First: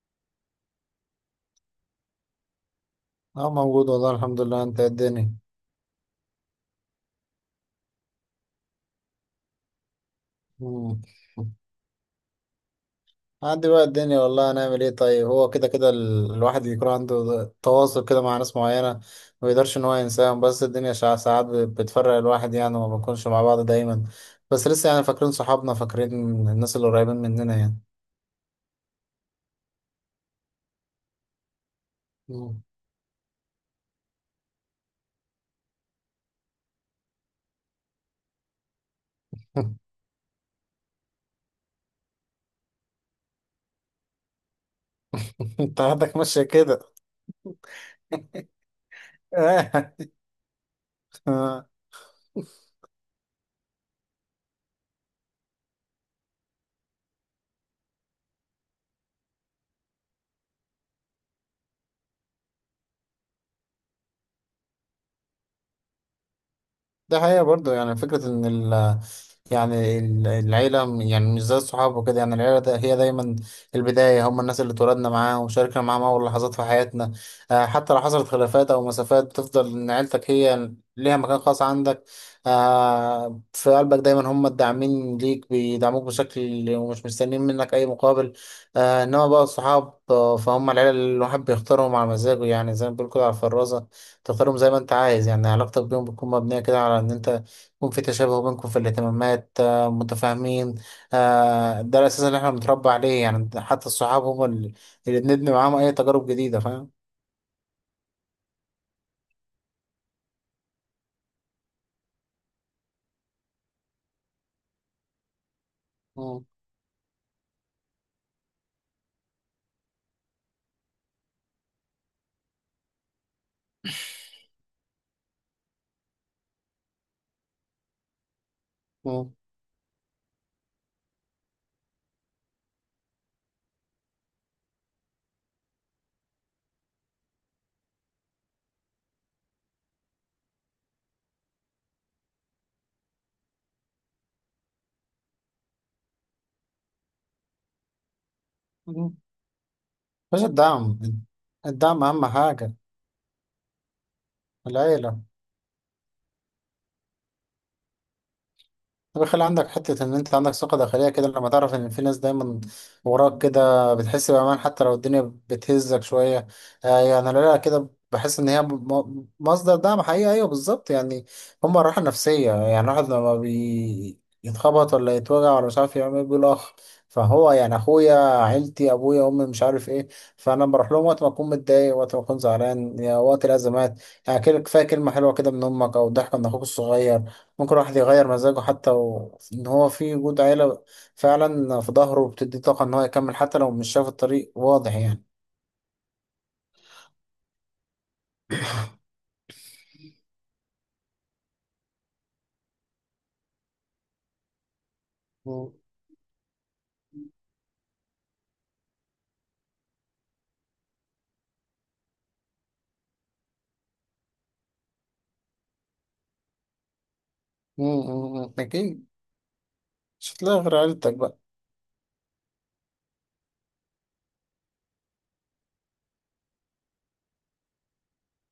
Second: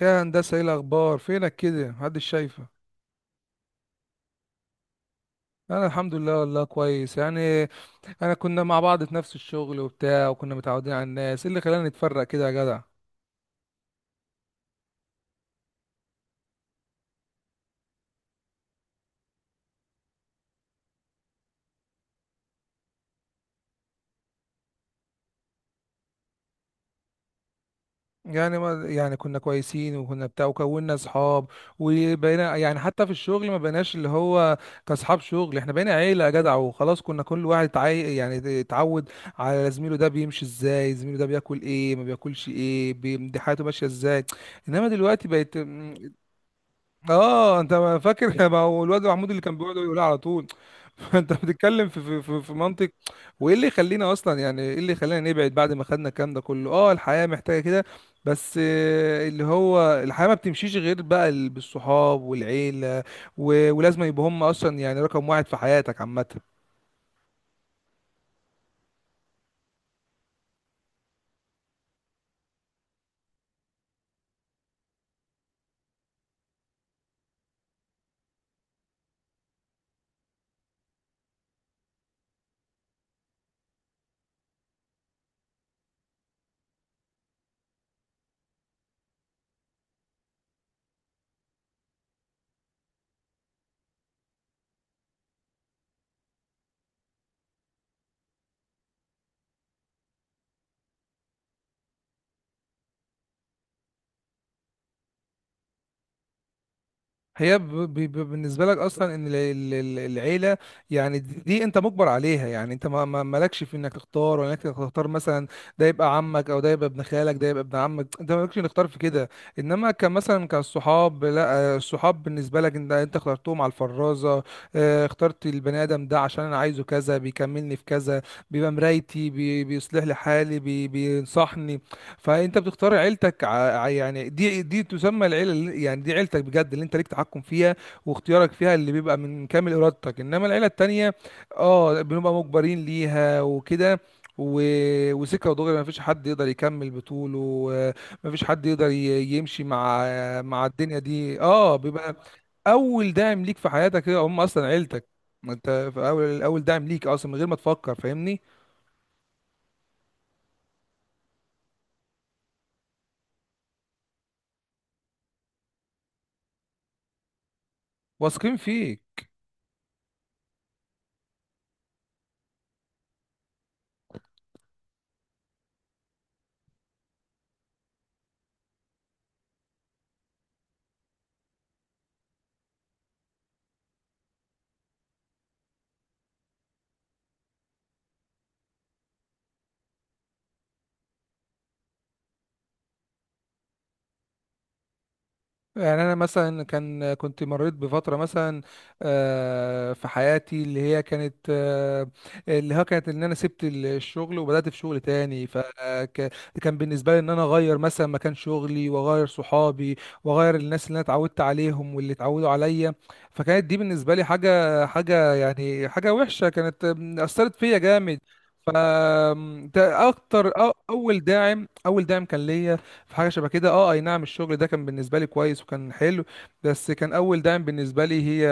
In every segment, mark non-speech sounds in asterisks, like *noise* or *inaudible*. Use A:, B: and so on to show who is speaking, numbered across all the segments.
A: يا هندسة، ايه الأخبار؟ فينك كده؟ محدش شايفة.
B: اه، موجود والله، الحمد لله. انت إيه الدنيا؟
A: أنا الحمد لله والله كويس يعني. أنا كنا مع بعض في نفس الشغل وبتاع، وكنا متعودين
B: مم.
A: على الناس. إيه اللي خلانا نتفرق كده يا جدع؟
B: عندي بقى الدنيا، والله هنعمل ايه؟ طيب، هو كده كده الواحد يكون عنده تواصل كده مع ناس معينة. ما يقدرش ان هو ينساهم، بس الدنيا ساعات بتفرق الواحد يعني، وما بنكونش مع بعض دايما. بس لسه يعني فاكرين صحابنا، فاكرين الناس اللي قريبين مننا يعني.
A: يعني ما يعني كنا كويسين وكنا بتاع وكونا أصحاب، وبقينا
B: مم.
A: يعني حتى في الشغل ما بقيناش اللي هو كأصحاب شغل، إحنا بقينا عيلة يا جدع. وخلاص كنا كل واحد تعي... يعني اتعود على
B: *laughs*
A: زميله، ده بيمشي إزاي، زميله ده بياكل إيه، ما بياكلش إيه، دي حياته ماشية إزاي. انما دلوقتي بقت.
B: انت عندك ماشية كده.
A: اه انت ما فاكر؟ *laughs* ما هو الواد محمود اللي كان بيقعد يقول
B: *laughs*
A: على طول. *laughs* انت بتتكلم في منطق. وايه اللي يخلينا اصلا، يعني ايه اللي يخلينا نبعد بعد ما خدنا الكلام ده كله؟ اه الحياه محتاجه كده. بس اللي هو الحياه ما بتمشيش غير بقى بالصحاب والعيله. ولازم يبقوا هم اصلا يعني رقم واحد في حياتك عامه.
B: ده حقيقة برضه، يعني فكرة إن يعني العيلة يعني مش زي الصحاب وكده. يعني العيلة ده هي دايما البداية، هم الناس اللي اتولدنا معاهم وشاركنا معاهم أول لحظات في حياتنا. آه، حتى لو حصلت خلافات أو مسافات، بتفضل إن عيلتك هي ليها مكان خاص عندك. آه، في قلبك دايما هم الداعمين ليك، بيدعموك بشكل ومش مستنيين منك أي مقابل. آه، إنما بقى الصحاب، فهم العيلة اللي الواحد بيختارهم على مزاجه، يعني زي ما بيقول كده على الفرازة. تختارهم زي ما انت عايز، يعني علاقتك بيهم بتكون مبنية كده على ان انت يكون في تشابه بينكم في الاهتمامات، آه، متفاهمين. آه، ده الاساس اللي احنا بنتربى عليه، يعني حتى الصحاب هم اللي بنبني معاهم اي تجارب جديدة، فاهم؟
A: هي بالنسبة لك أصلا إن العيلة، يعني دي أنت مجبر عليها. يعني أنت مالكش في إنك تختار، ولا إنك تختار مثلا ده يبقى
B: مم.
A: عمك، أو ده يبقى ابن خالك، ده يبقى ابن عمك. أنت مالكش إنك تختار في كده. إنما كان مثلا كالصحاب، لا الصحاب بالنسبة لك أنت، أنت اخترتهم على الفرازة. اخترت البني آدم ده عشان أنا عايزه كذا، بيكملني في كذا، بيبقى مرايتي،
B: مم.
A: بيصلح لي حالي، بينصحني. فانت بتختار عيلتك يعني دي تسمى العيله يعني دي عيلتك بجد، اللي انت ليك تحكم فيها واختيارك فيها اللي بيبقى من كامل ارادتك. انما العيله التانيه اه بنبقى مجبرين ليها وكده. و... وسكه ودغري، ما فيش حد يقدر يكمل بطوله، ما فيش حد يقدر
B: مم.
A: يمشي مع
B: بس
A: مع الدنيا
B: الدعم.
A: دي. اه
B: الدعم
A: بيبقى
B: اهم حاجة.
A: اول داعم ليك في حياتك هم اصلا عيلتك.
B: العيلة.
A: ما انت في اول، اول داعم ليك اصلا من غير ما تفكر، فاهمني؟
B: بيخلي عندك حتة إن أنت عندك ثقة داخلية كده، لما تعرف إن في ناس دايما وراك كده، بتحس بأمان حتى لو الدنيا بتهزك شوية. آه يعني أنا لا، كده بحس إن
A: واثقين
B: هي
A: فيك.
B: مصدر دعم حقيقي. أيوه بالظبط يعني، هما الراحة النفسية. يعني الواحد لما يتخبط ولا يتوجع ولا مش عارف يعمل إيه، بيقول أخ، فهو يعني أخويا، عيلتي، أبويا، أمي، مش عارف إيه. فأنا بروح لهم وقت ما أكون متضايق، وقت ما أكون زعلان، يعني وقت الأزمات، يعني كده. كفاية كلمة حلوة كده من أمك أو ضحكة من أخوك الصغير، ممكن الواحد يغير مزاجه. حتى ان هو في وجود عيلة فعلا في ظهره، بتدي طاقة ان هو يكمل حتى لو مش شايف الطريق واضح، يعني.
A: يعني انا مثلا كان كنت مريت بفتره مثلا في حياتي اللي هي كانت اللي هو كانت ان انا سبت الشغل وبدات في شغل تاني.
B: مم.
A: فكان بالنسبه لي ان انا اغير مثلا مكان شغلي، واغير صحابي، واغير الناس اللي انا اتعودت عليهم واللي اتعودوا عليا. فكانت دي بالنسبه لي حاجه يعني حاجه وحشه، كانت اثرت فيا
B: مم،
A: جامد.
B: مم، مم.
A: ف
B: اكيد.
A: آم، ده
B: مش
A: اكتر
B: هتلاقي
A: أ-
B: غير عيلتك
A: اول
B: بقى.
A: داعم اول داعم كان ليا في حاجه شبه كده. اه اي نعم الشغل ده كان بالنسبه لي كويس وكان حلو، بس كان اول داعم بالنسبه لي هي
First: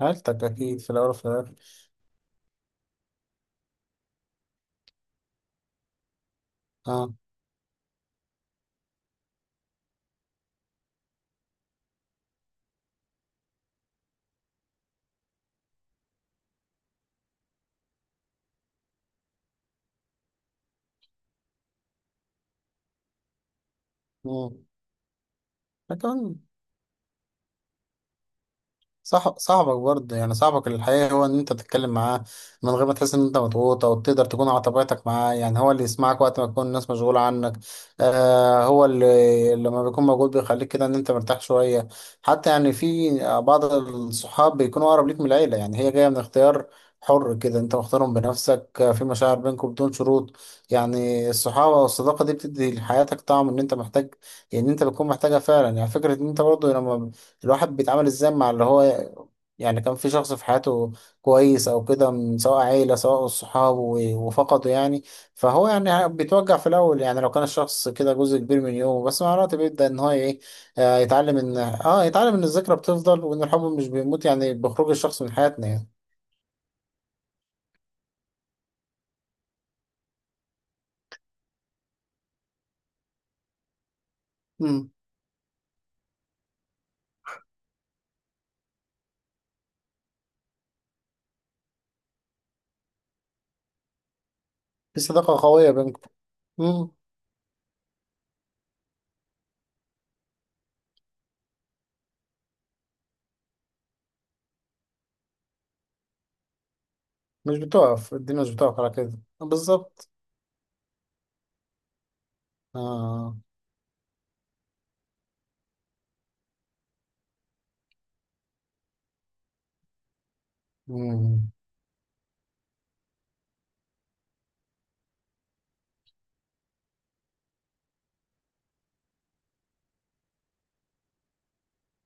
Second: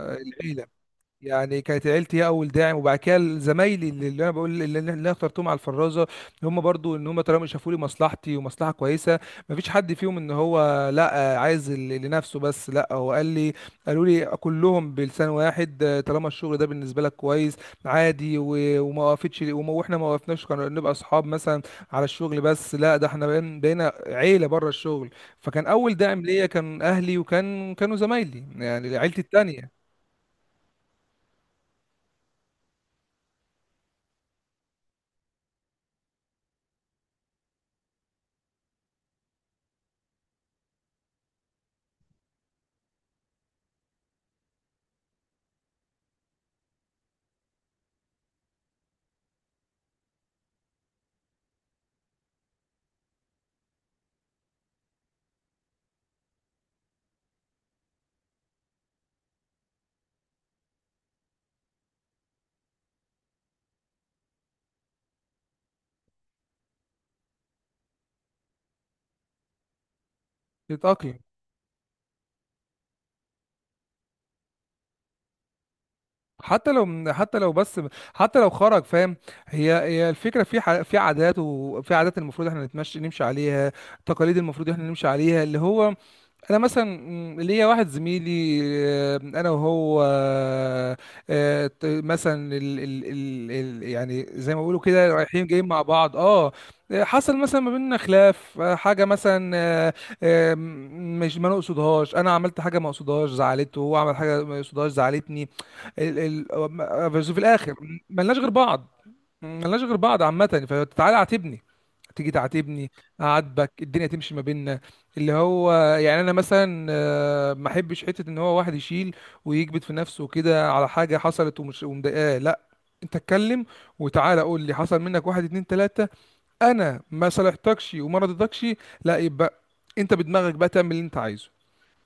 B: عيلتك
A: العيله.
B: اكيد في الاول وفي الاخر.
A: يعني كانت عيلتي هي اول داعم، وبعد كده زمايلي اللي انا بقول اللي انا اخترتهم على الفرازه. هم برضو ان
B: اه.
A: هم طالما شافوا لي مصلحتي ومصلحه كويسه، ما فيش حد فيهم ان هو لا عايز لنفسه بس، لا هو قال لي قالوا لي كلهم بلسان واحد، طالما الشغل ده بالنسبه لك كويس عادي. وما وقفتش، واحنا ما وقفناش كنا نبقى اصحاب مثلا على الشغل بس، لا ده احنا بقينا عيله
B: مم.
A: بره الشغل. فكان اول داعم
B: لكن
A: ليا كان اهلي، وكان كانوا زمايلي يعني عيلتي
B: صح، صاحبك
A: التانيه.
B: برضه يعني صاحبك الحقيقي، هو ان انت تتكلم معاه من غير ما تحس ان انت مضغوط، او تقدر تكون على طبيعتك معاه. يعني هو اللي يسمعك وقت ما تكون الناس مشغولة عنك. آه، هو اللي لما بيكون موجود بيخليك كده ان انت مرتاح شوية. حتى يعني في بعض الصحاب بيكونوا اقرب ليك من العيلة، يعني هي جاية من اختيار حر كده، انت مختارهم بنفسك، آه، في مشاعر بينكم بدون شروط. يعني الصحابة والصداقة دي بتدي لحياتك طعم ان انت محتاج، ان انت بتكون محتاجها فعلا. يعني فكرة ان انت برضه لما الواحد بيتعامل ازاي مع اللي هو، يعني كان في شخص في حياته كويس او كده سواء عيلة سواء صحابه وفقده، يعني فهو يعني بيتوجع في الاول، يعني لو كان الشخص كده جزء كبير من يومه، بس مع الوقت بيبدأ ان هو ايه، آه،
A: تتأقلم.
B: يتعلم ان الذكرى بتفضل، وان الحب مش بيموت يعني بخروج الشخص من حياتنا، يعني.
A: حتى لو، حتى لو، بس حتى لو خرج، فاهم؟ هي هي الفكره في في عادات، وفي عادات المفروض احنا نمشي عليها، تقاليد المفروض احنا
B: امم.
A: نمشي عليها اللي هو. انا مثلا ليا واحد زميلي، انا وهو مثلا ال يعني زي ما بيقولوا
B: في
A: كده
B: صداقة
A: رايحين جايين
B: قوية
A: مع
B: بينكم.
A: بعض اه.
B: امم.
A: حصل مثلا ما بيننا خلاف، حاجه مثلا مش ما نقصدهاش، انا عملت حاجه ما اقصدهاش زعلته، هو عمل حاجه ما يقصدهاش زعلتني. ال ال بس في
B: مش
A: الاخر
B: بتقف
A: ملناش
B: الدنيا،
A: غير
B: مش بتقف
A: بعض.
B: على كده
A: ملناش غير
B: بالظبط.
A: بعض عامه، فتعالى اعاتبني، تيجي تعاتبني،
B: اه.
A: اعاتبك، الدنيا تمشي ما بيننا. اللي هو يعني انا مثلا ما احبش حته ان هو واحد يشيل ويكبت في نفسه وكده على حاجه
B: مم.
A: حصلت ومش ومضايقاه. لا، انت اتكلم، وتعالى قول لي حصل منك واحد اتنين تلاته، انا ما صالحتكش وما رضيتكش، لا يبقى انت بدماغك بقى تعمل اللي انت عايزه.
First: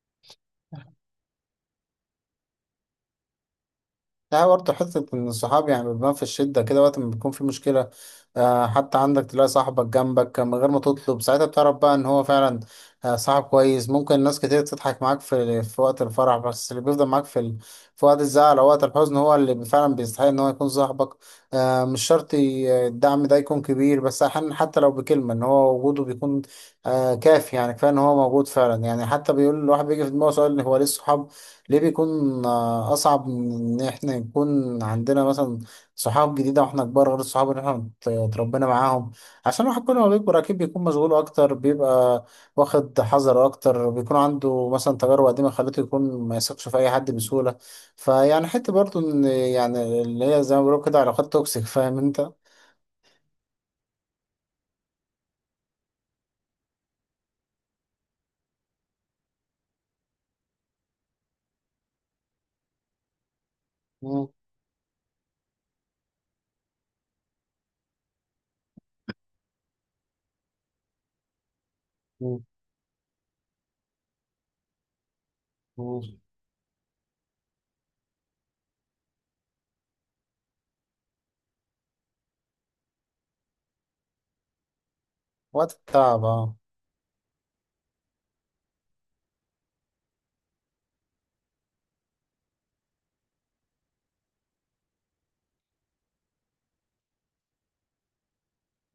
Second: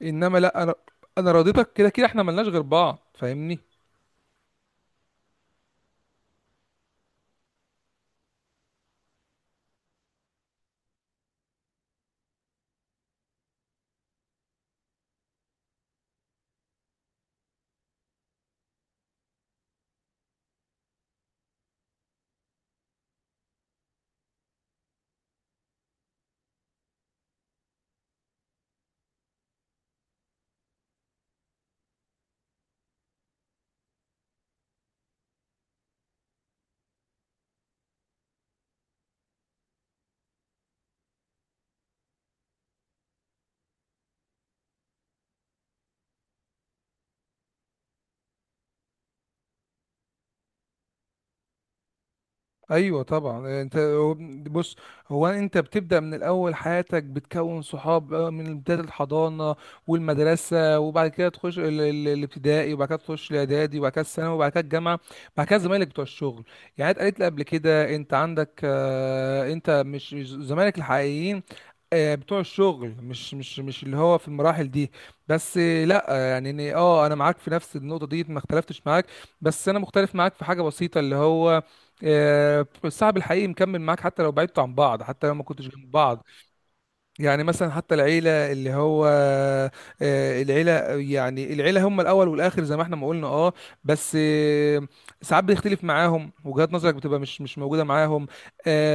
A: انما لا انا انا راضيتك، كده كده احنا ملناش غير بعض، فاهمني؟
B: لا، برضه حتة إن الصحاب يعني بيبان في الشدة كده وقت ما بيكون في مشكلة. آه، حتى عندك تلاقي صاحبك جنبك من غير ما تطلب، ساعتها بتعرف بقى إن هو فعلا آه، صاحب كويس. ممكن ناس كتير تضحك معاك في وقت الفرح، بس اللي بيفضل معاك في وقت الزعل أو وقت الحزن، هو اللي فعلا بيستحق إن هو يكون صاحبك. آه، مش شرط الدعم ده يكون كبير، بس أحيانا حتى لو بكلمة، إن هو وجوده بيكون آه كافي، يعني كفاية إن هو موجود فعلا. يعني حتى بيقول الواحد، بيجي في دماغه سؤال، هو ليه الصحاب ليه بيكون آه، أصعب من إن إحنا يكون عندنا مثلا صحاب جديدة وإحنا كبار، غير الصحاب اللي إحنا اتربينا معاهم؟ عشان الواحد كل ما بيكبر أكيد بيكون مشغول أكتر، بيبقى واخد حذر أكتر، بيكون عنده مثلا تجارب قديمة خلته يكون ما يثقش في أي حد بسهولة. فيعني حتة برضه إن، يعني اللي هي زي ما بيقولوا كده، علاقات توكسيك، فاهم أنت.
A: ايوه طبعا. بص، هو انت بتبدا من الاول، حياتك بتكون صحاب بقى من بدايه الحضانه والمدرسه، وبعد كده تخش الابتدائي، وبعد كده تخش الاعدادي، وبعد كده
B: مم.
A: الثانوي، وبعد كده الجامعه. بعد كده زمايلك بتوع الشغل. يعني انت قالت لي قبل كده انت عندك انت مش زمايلك الحقيقيين بتوع
B: مم.
A: الشغل، مش اللي هو في المراحل دي. بس آه،
B: مم.
A: لا آه، يعني انا معاك في نفس النقطه دي، ما اختلفتش معاك. بس انا مختلف معاك في حاجه بسيطه اللي هو الصاحب الحقيقي مكمل معاك حتى لو بعدتوا عن بعض، حتى لو ما كنتوش
B: وقت
A: جنب
B: التعب
A: بعض.
B: أه.
A: يعني مثلا حتى العيلة اللي هو العيلة يعني العيلة هم الأول والآخر زي ما احنا ما قلنا اه. بس ساعات بيختلف معاهم وجهات نظرك، بتبقى مش موجودة معاهم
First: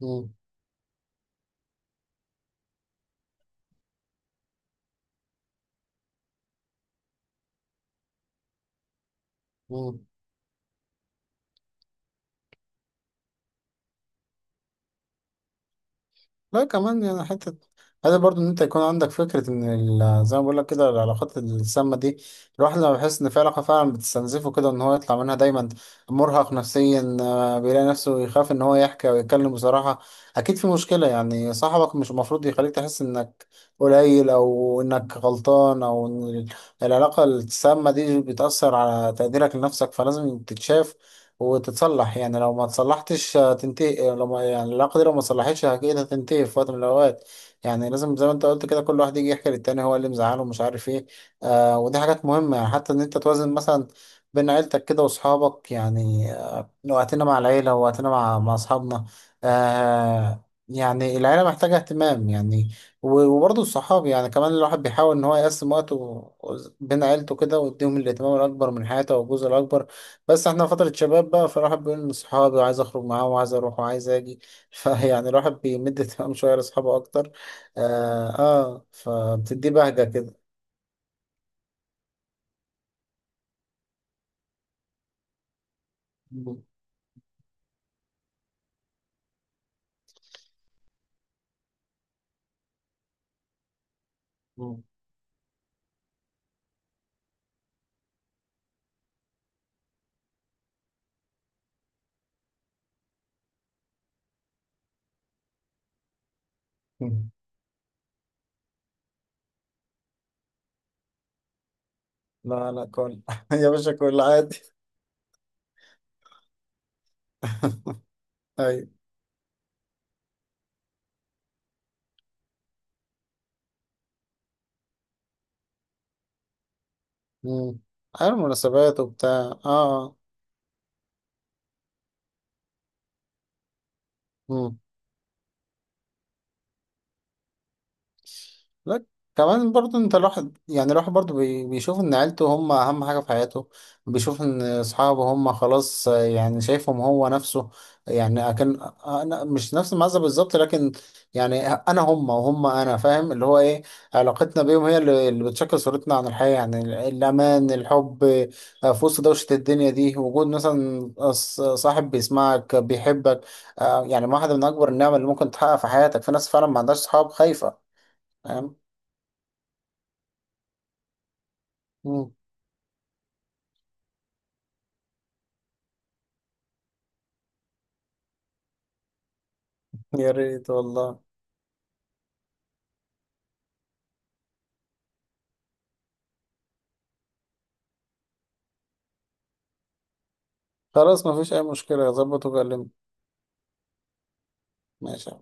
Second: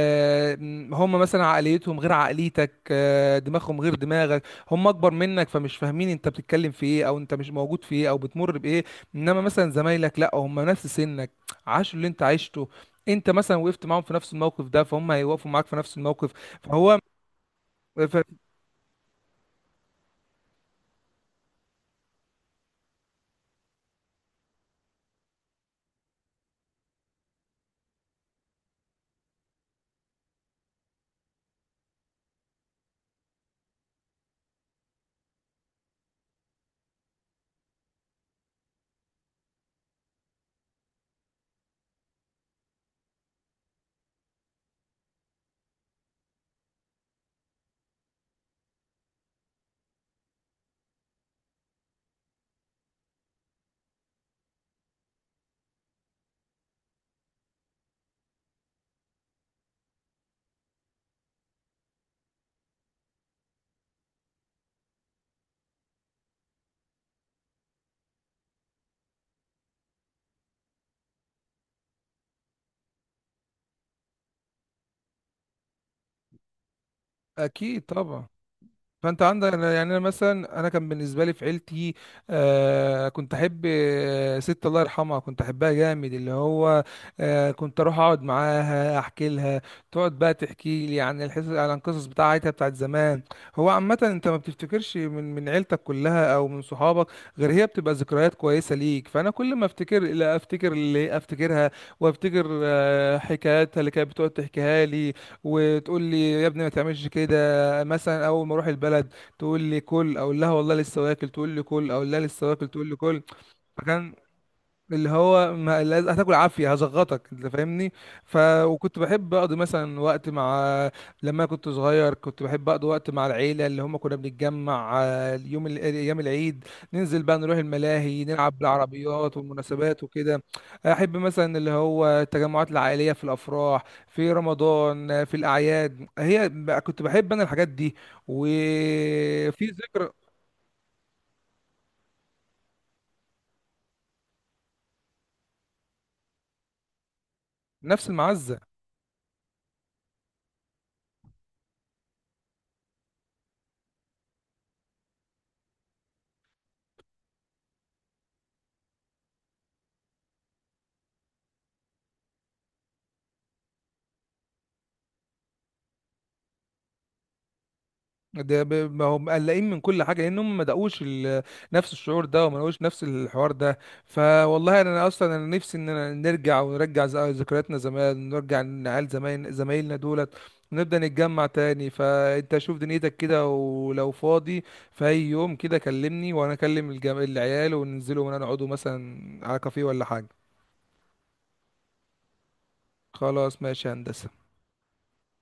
B: مم.
A: هم مثلا عقليتهم غير عقليتك، دماغهم غير دماغك، هم أكبر منك، فمش فاهمين أنت بتتكلم في إيه، أو أنت مش موجود في إيه، أو بتمر بإيه. إنما مثلا
B: مم.
A: زمايلك لأ، هم نفس سنك، عاشوا اللي أنت عشته، أنت مثلا وقفت معاهم في نفس الموقف ده فهم هيوقفوا معاك في نفس الموقف.
B: لا
A: فهو
B: كمان يعني حتة. هذا برضو ان انت يكون عندك فكرة ان زي ما بقول لك كده العلاقات السامة دي، الواحد لما بيحس ان في علاقة فعلا بتستنزفه كده، ان هو يطلع منها دايما مرهق نفسيا آه، بيلاقي نفسه يخاف ان هو يحكي او يتكلم بصراحة، اكيد في مشكلة. يعني صاحبك مش المفروض يخليك تحس انك قليل، او انك غلطان، او ان العلاقة السامة دي بتأثر على تقديرك لنفسك، فلازم تتشاف وتتصلح. يعني لو ما تصلحتش هتنتهي، لو ما يعني العلاقة دي لو ما تصلحتش أكيد هتنتهي في وقت من الأوقات. يعني لازم زي ما أنت قلت كده، كل واحد يجي يحكي للتاني هو اللي مزعله ومش عارف إيه. آه ودي حاجات مهمة، يعني حتى إن أنت توازن مثلا بين عيلتك كده وأصحابك. يعني آه، وقتنا مع العيلة ووقتنا مع أصحابنا. آه، يعني العيلة محتاجة اهتمام يعني، وبرضه الصحاب، يعني كمان الواحد بيحاول إن هو يقسم وقته بين عيلته كده، ويديهم الاهتمام الأكبر من حياته والجزء الأكبر. بس احنا فترة شباب بقى، فالواحد بيقول لصحابي، وعايز اخرج معاهم وعايز اروح وعايز اجي. *laughs* فيعني الواحد بيمد تمام شوية لاصحابه اكتر.
A: اكيد طبعا.
B: اه، آه
A: فانت عندك
B: فبتدي
A: يعني انا
B: بهجة كده.
A: مثلا انا كان بالنسبه لي في عيلتي كنت احب ست الله يرحمها كنت احبها جامد اللي
B: مم.
A: هو. كنت اروح اقعد معاها احكي لها، تقعد بقى تحكي لي عن الحس، عن القصص بتاعتها بتاعت زمان. هو عامه انت ما
B: مم.
A: بتفتكرش من عيلتك كلها او من صحابك غير هي، بتبقى ذكريات كويسه ليك. فانا كل ما افتكر، لا افتكر اللي افتكرها، وافتكر حكاياتها اللي كانت بتقعد تحكيها لي، وتقول لي يا ابني ما تعملش
B: مم.
A: كده. مثلا اول ما اروح البلد تقول لي كل، اقول لها والله لسه واكل، تقول لي كل، اقول لها لسه واكل،
B: لا لا،
A: تقول لي
B: كل.
A: كل.
B: *laughs* يا باشا
A: فكان
B: كل عادي.
A: اللي هو ما لاز- هتاكل عافيه، هزغطك، انت فاهمني؟
B: *laughs*
A: ف
B: ايوه.
A: وكنت بحب اقضي مثلا وقت مع، لما كنت صغير كنت بحب اقضي وقت مع العيله اللي هم كنا بنتجمع اليوم ايام العيد، ننزل بقى نروح
B: مم.
A: الملاهي،
B: على
A: نلعب
B: المناسبات
A: بالعربيات،
B: وبتاع. اه،
A: والمناسبات
B: آه.
A: وكده. احب مثلا اللي هو التجمعات العائليه، في الافراح، في
B: مم.
A: رمضان في الاعياد. هي كنت بحب انا الحاجات دي
B: لا
A: وفي
B: كمان برضه
A: ذكرى.
B: انت، الواحد يعني الواحد برضه بيشوف ان عيلته هم اهم حاجة في حياته، بيشوف ان اصحابه هم خلاص. آه، يعني شايفهم هو نفسه
A: نفس
B: يعني،
A: المعزه.
B: اكن انا مش نفس المعزة بالظبط، لكن يعني انا هم وهم انا، فاهم اللي هو ايه. علاقتنا بيهم هي اللي بتشكل صورتنا عن الحياة، يعني الامان، الحب، آه، في وسط دوشة الدنيا دي، وجود مثلا صاحب بيسمعك بيحبك آه، يعني واحدة من اكبر النعم اللي ممكن تحقق في حياتك. في ناس فعلا ما عندهاش صحاب خايفة. فاهم.
A: ما هم مقلقين من كل حاجه لان هم ما دقوش نفس الشعور
B: مم.
A: ده، وما دقوش نفس الحوار ده. فوالله انا، أنا اصلا انا نفسي اننا نرجع، ونرجع ذكرياتنا زمان، ونرجع نعال زمان زمايلنا
B: يا
A: دولت،
B: ريت
A: ونبدا
B: والله.
A: نتجمع تاني. فانت شوف دنيتك كده، ولو فاضي في اي يوم كده كلمني، وانا اكلم العيال، وننزلوا ونقعدوا مثلا على كافيه ولا حاجه.
B: خلاص مفيش أي مشكلة، ظبط وكلمني.
A: خلاص ماشي يا هندسه.
B: ماشي.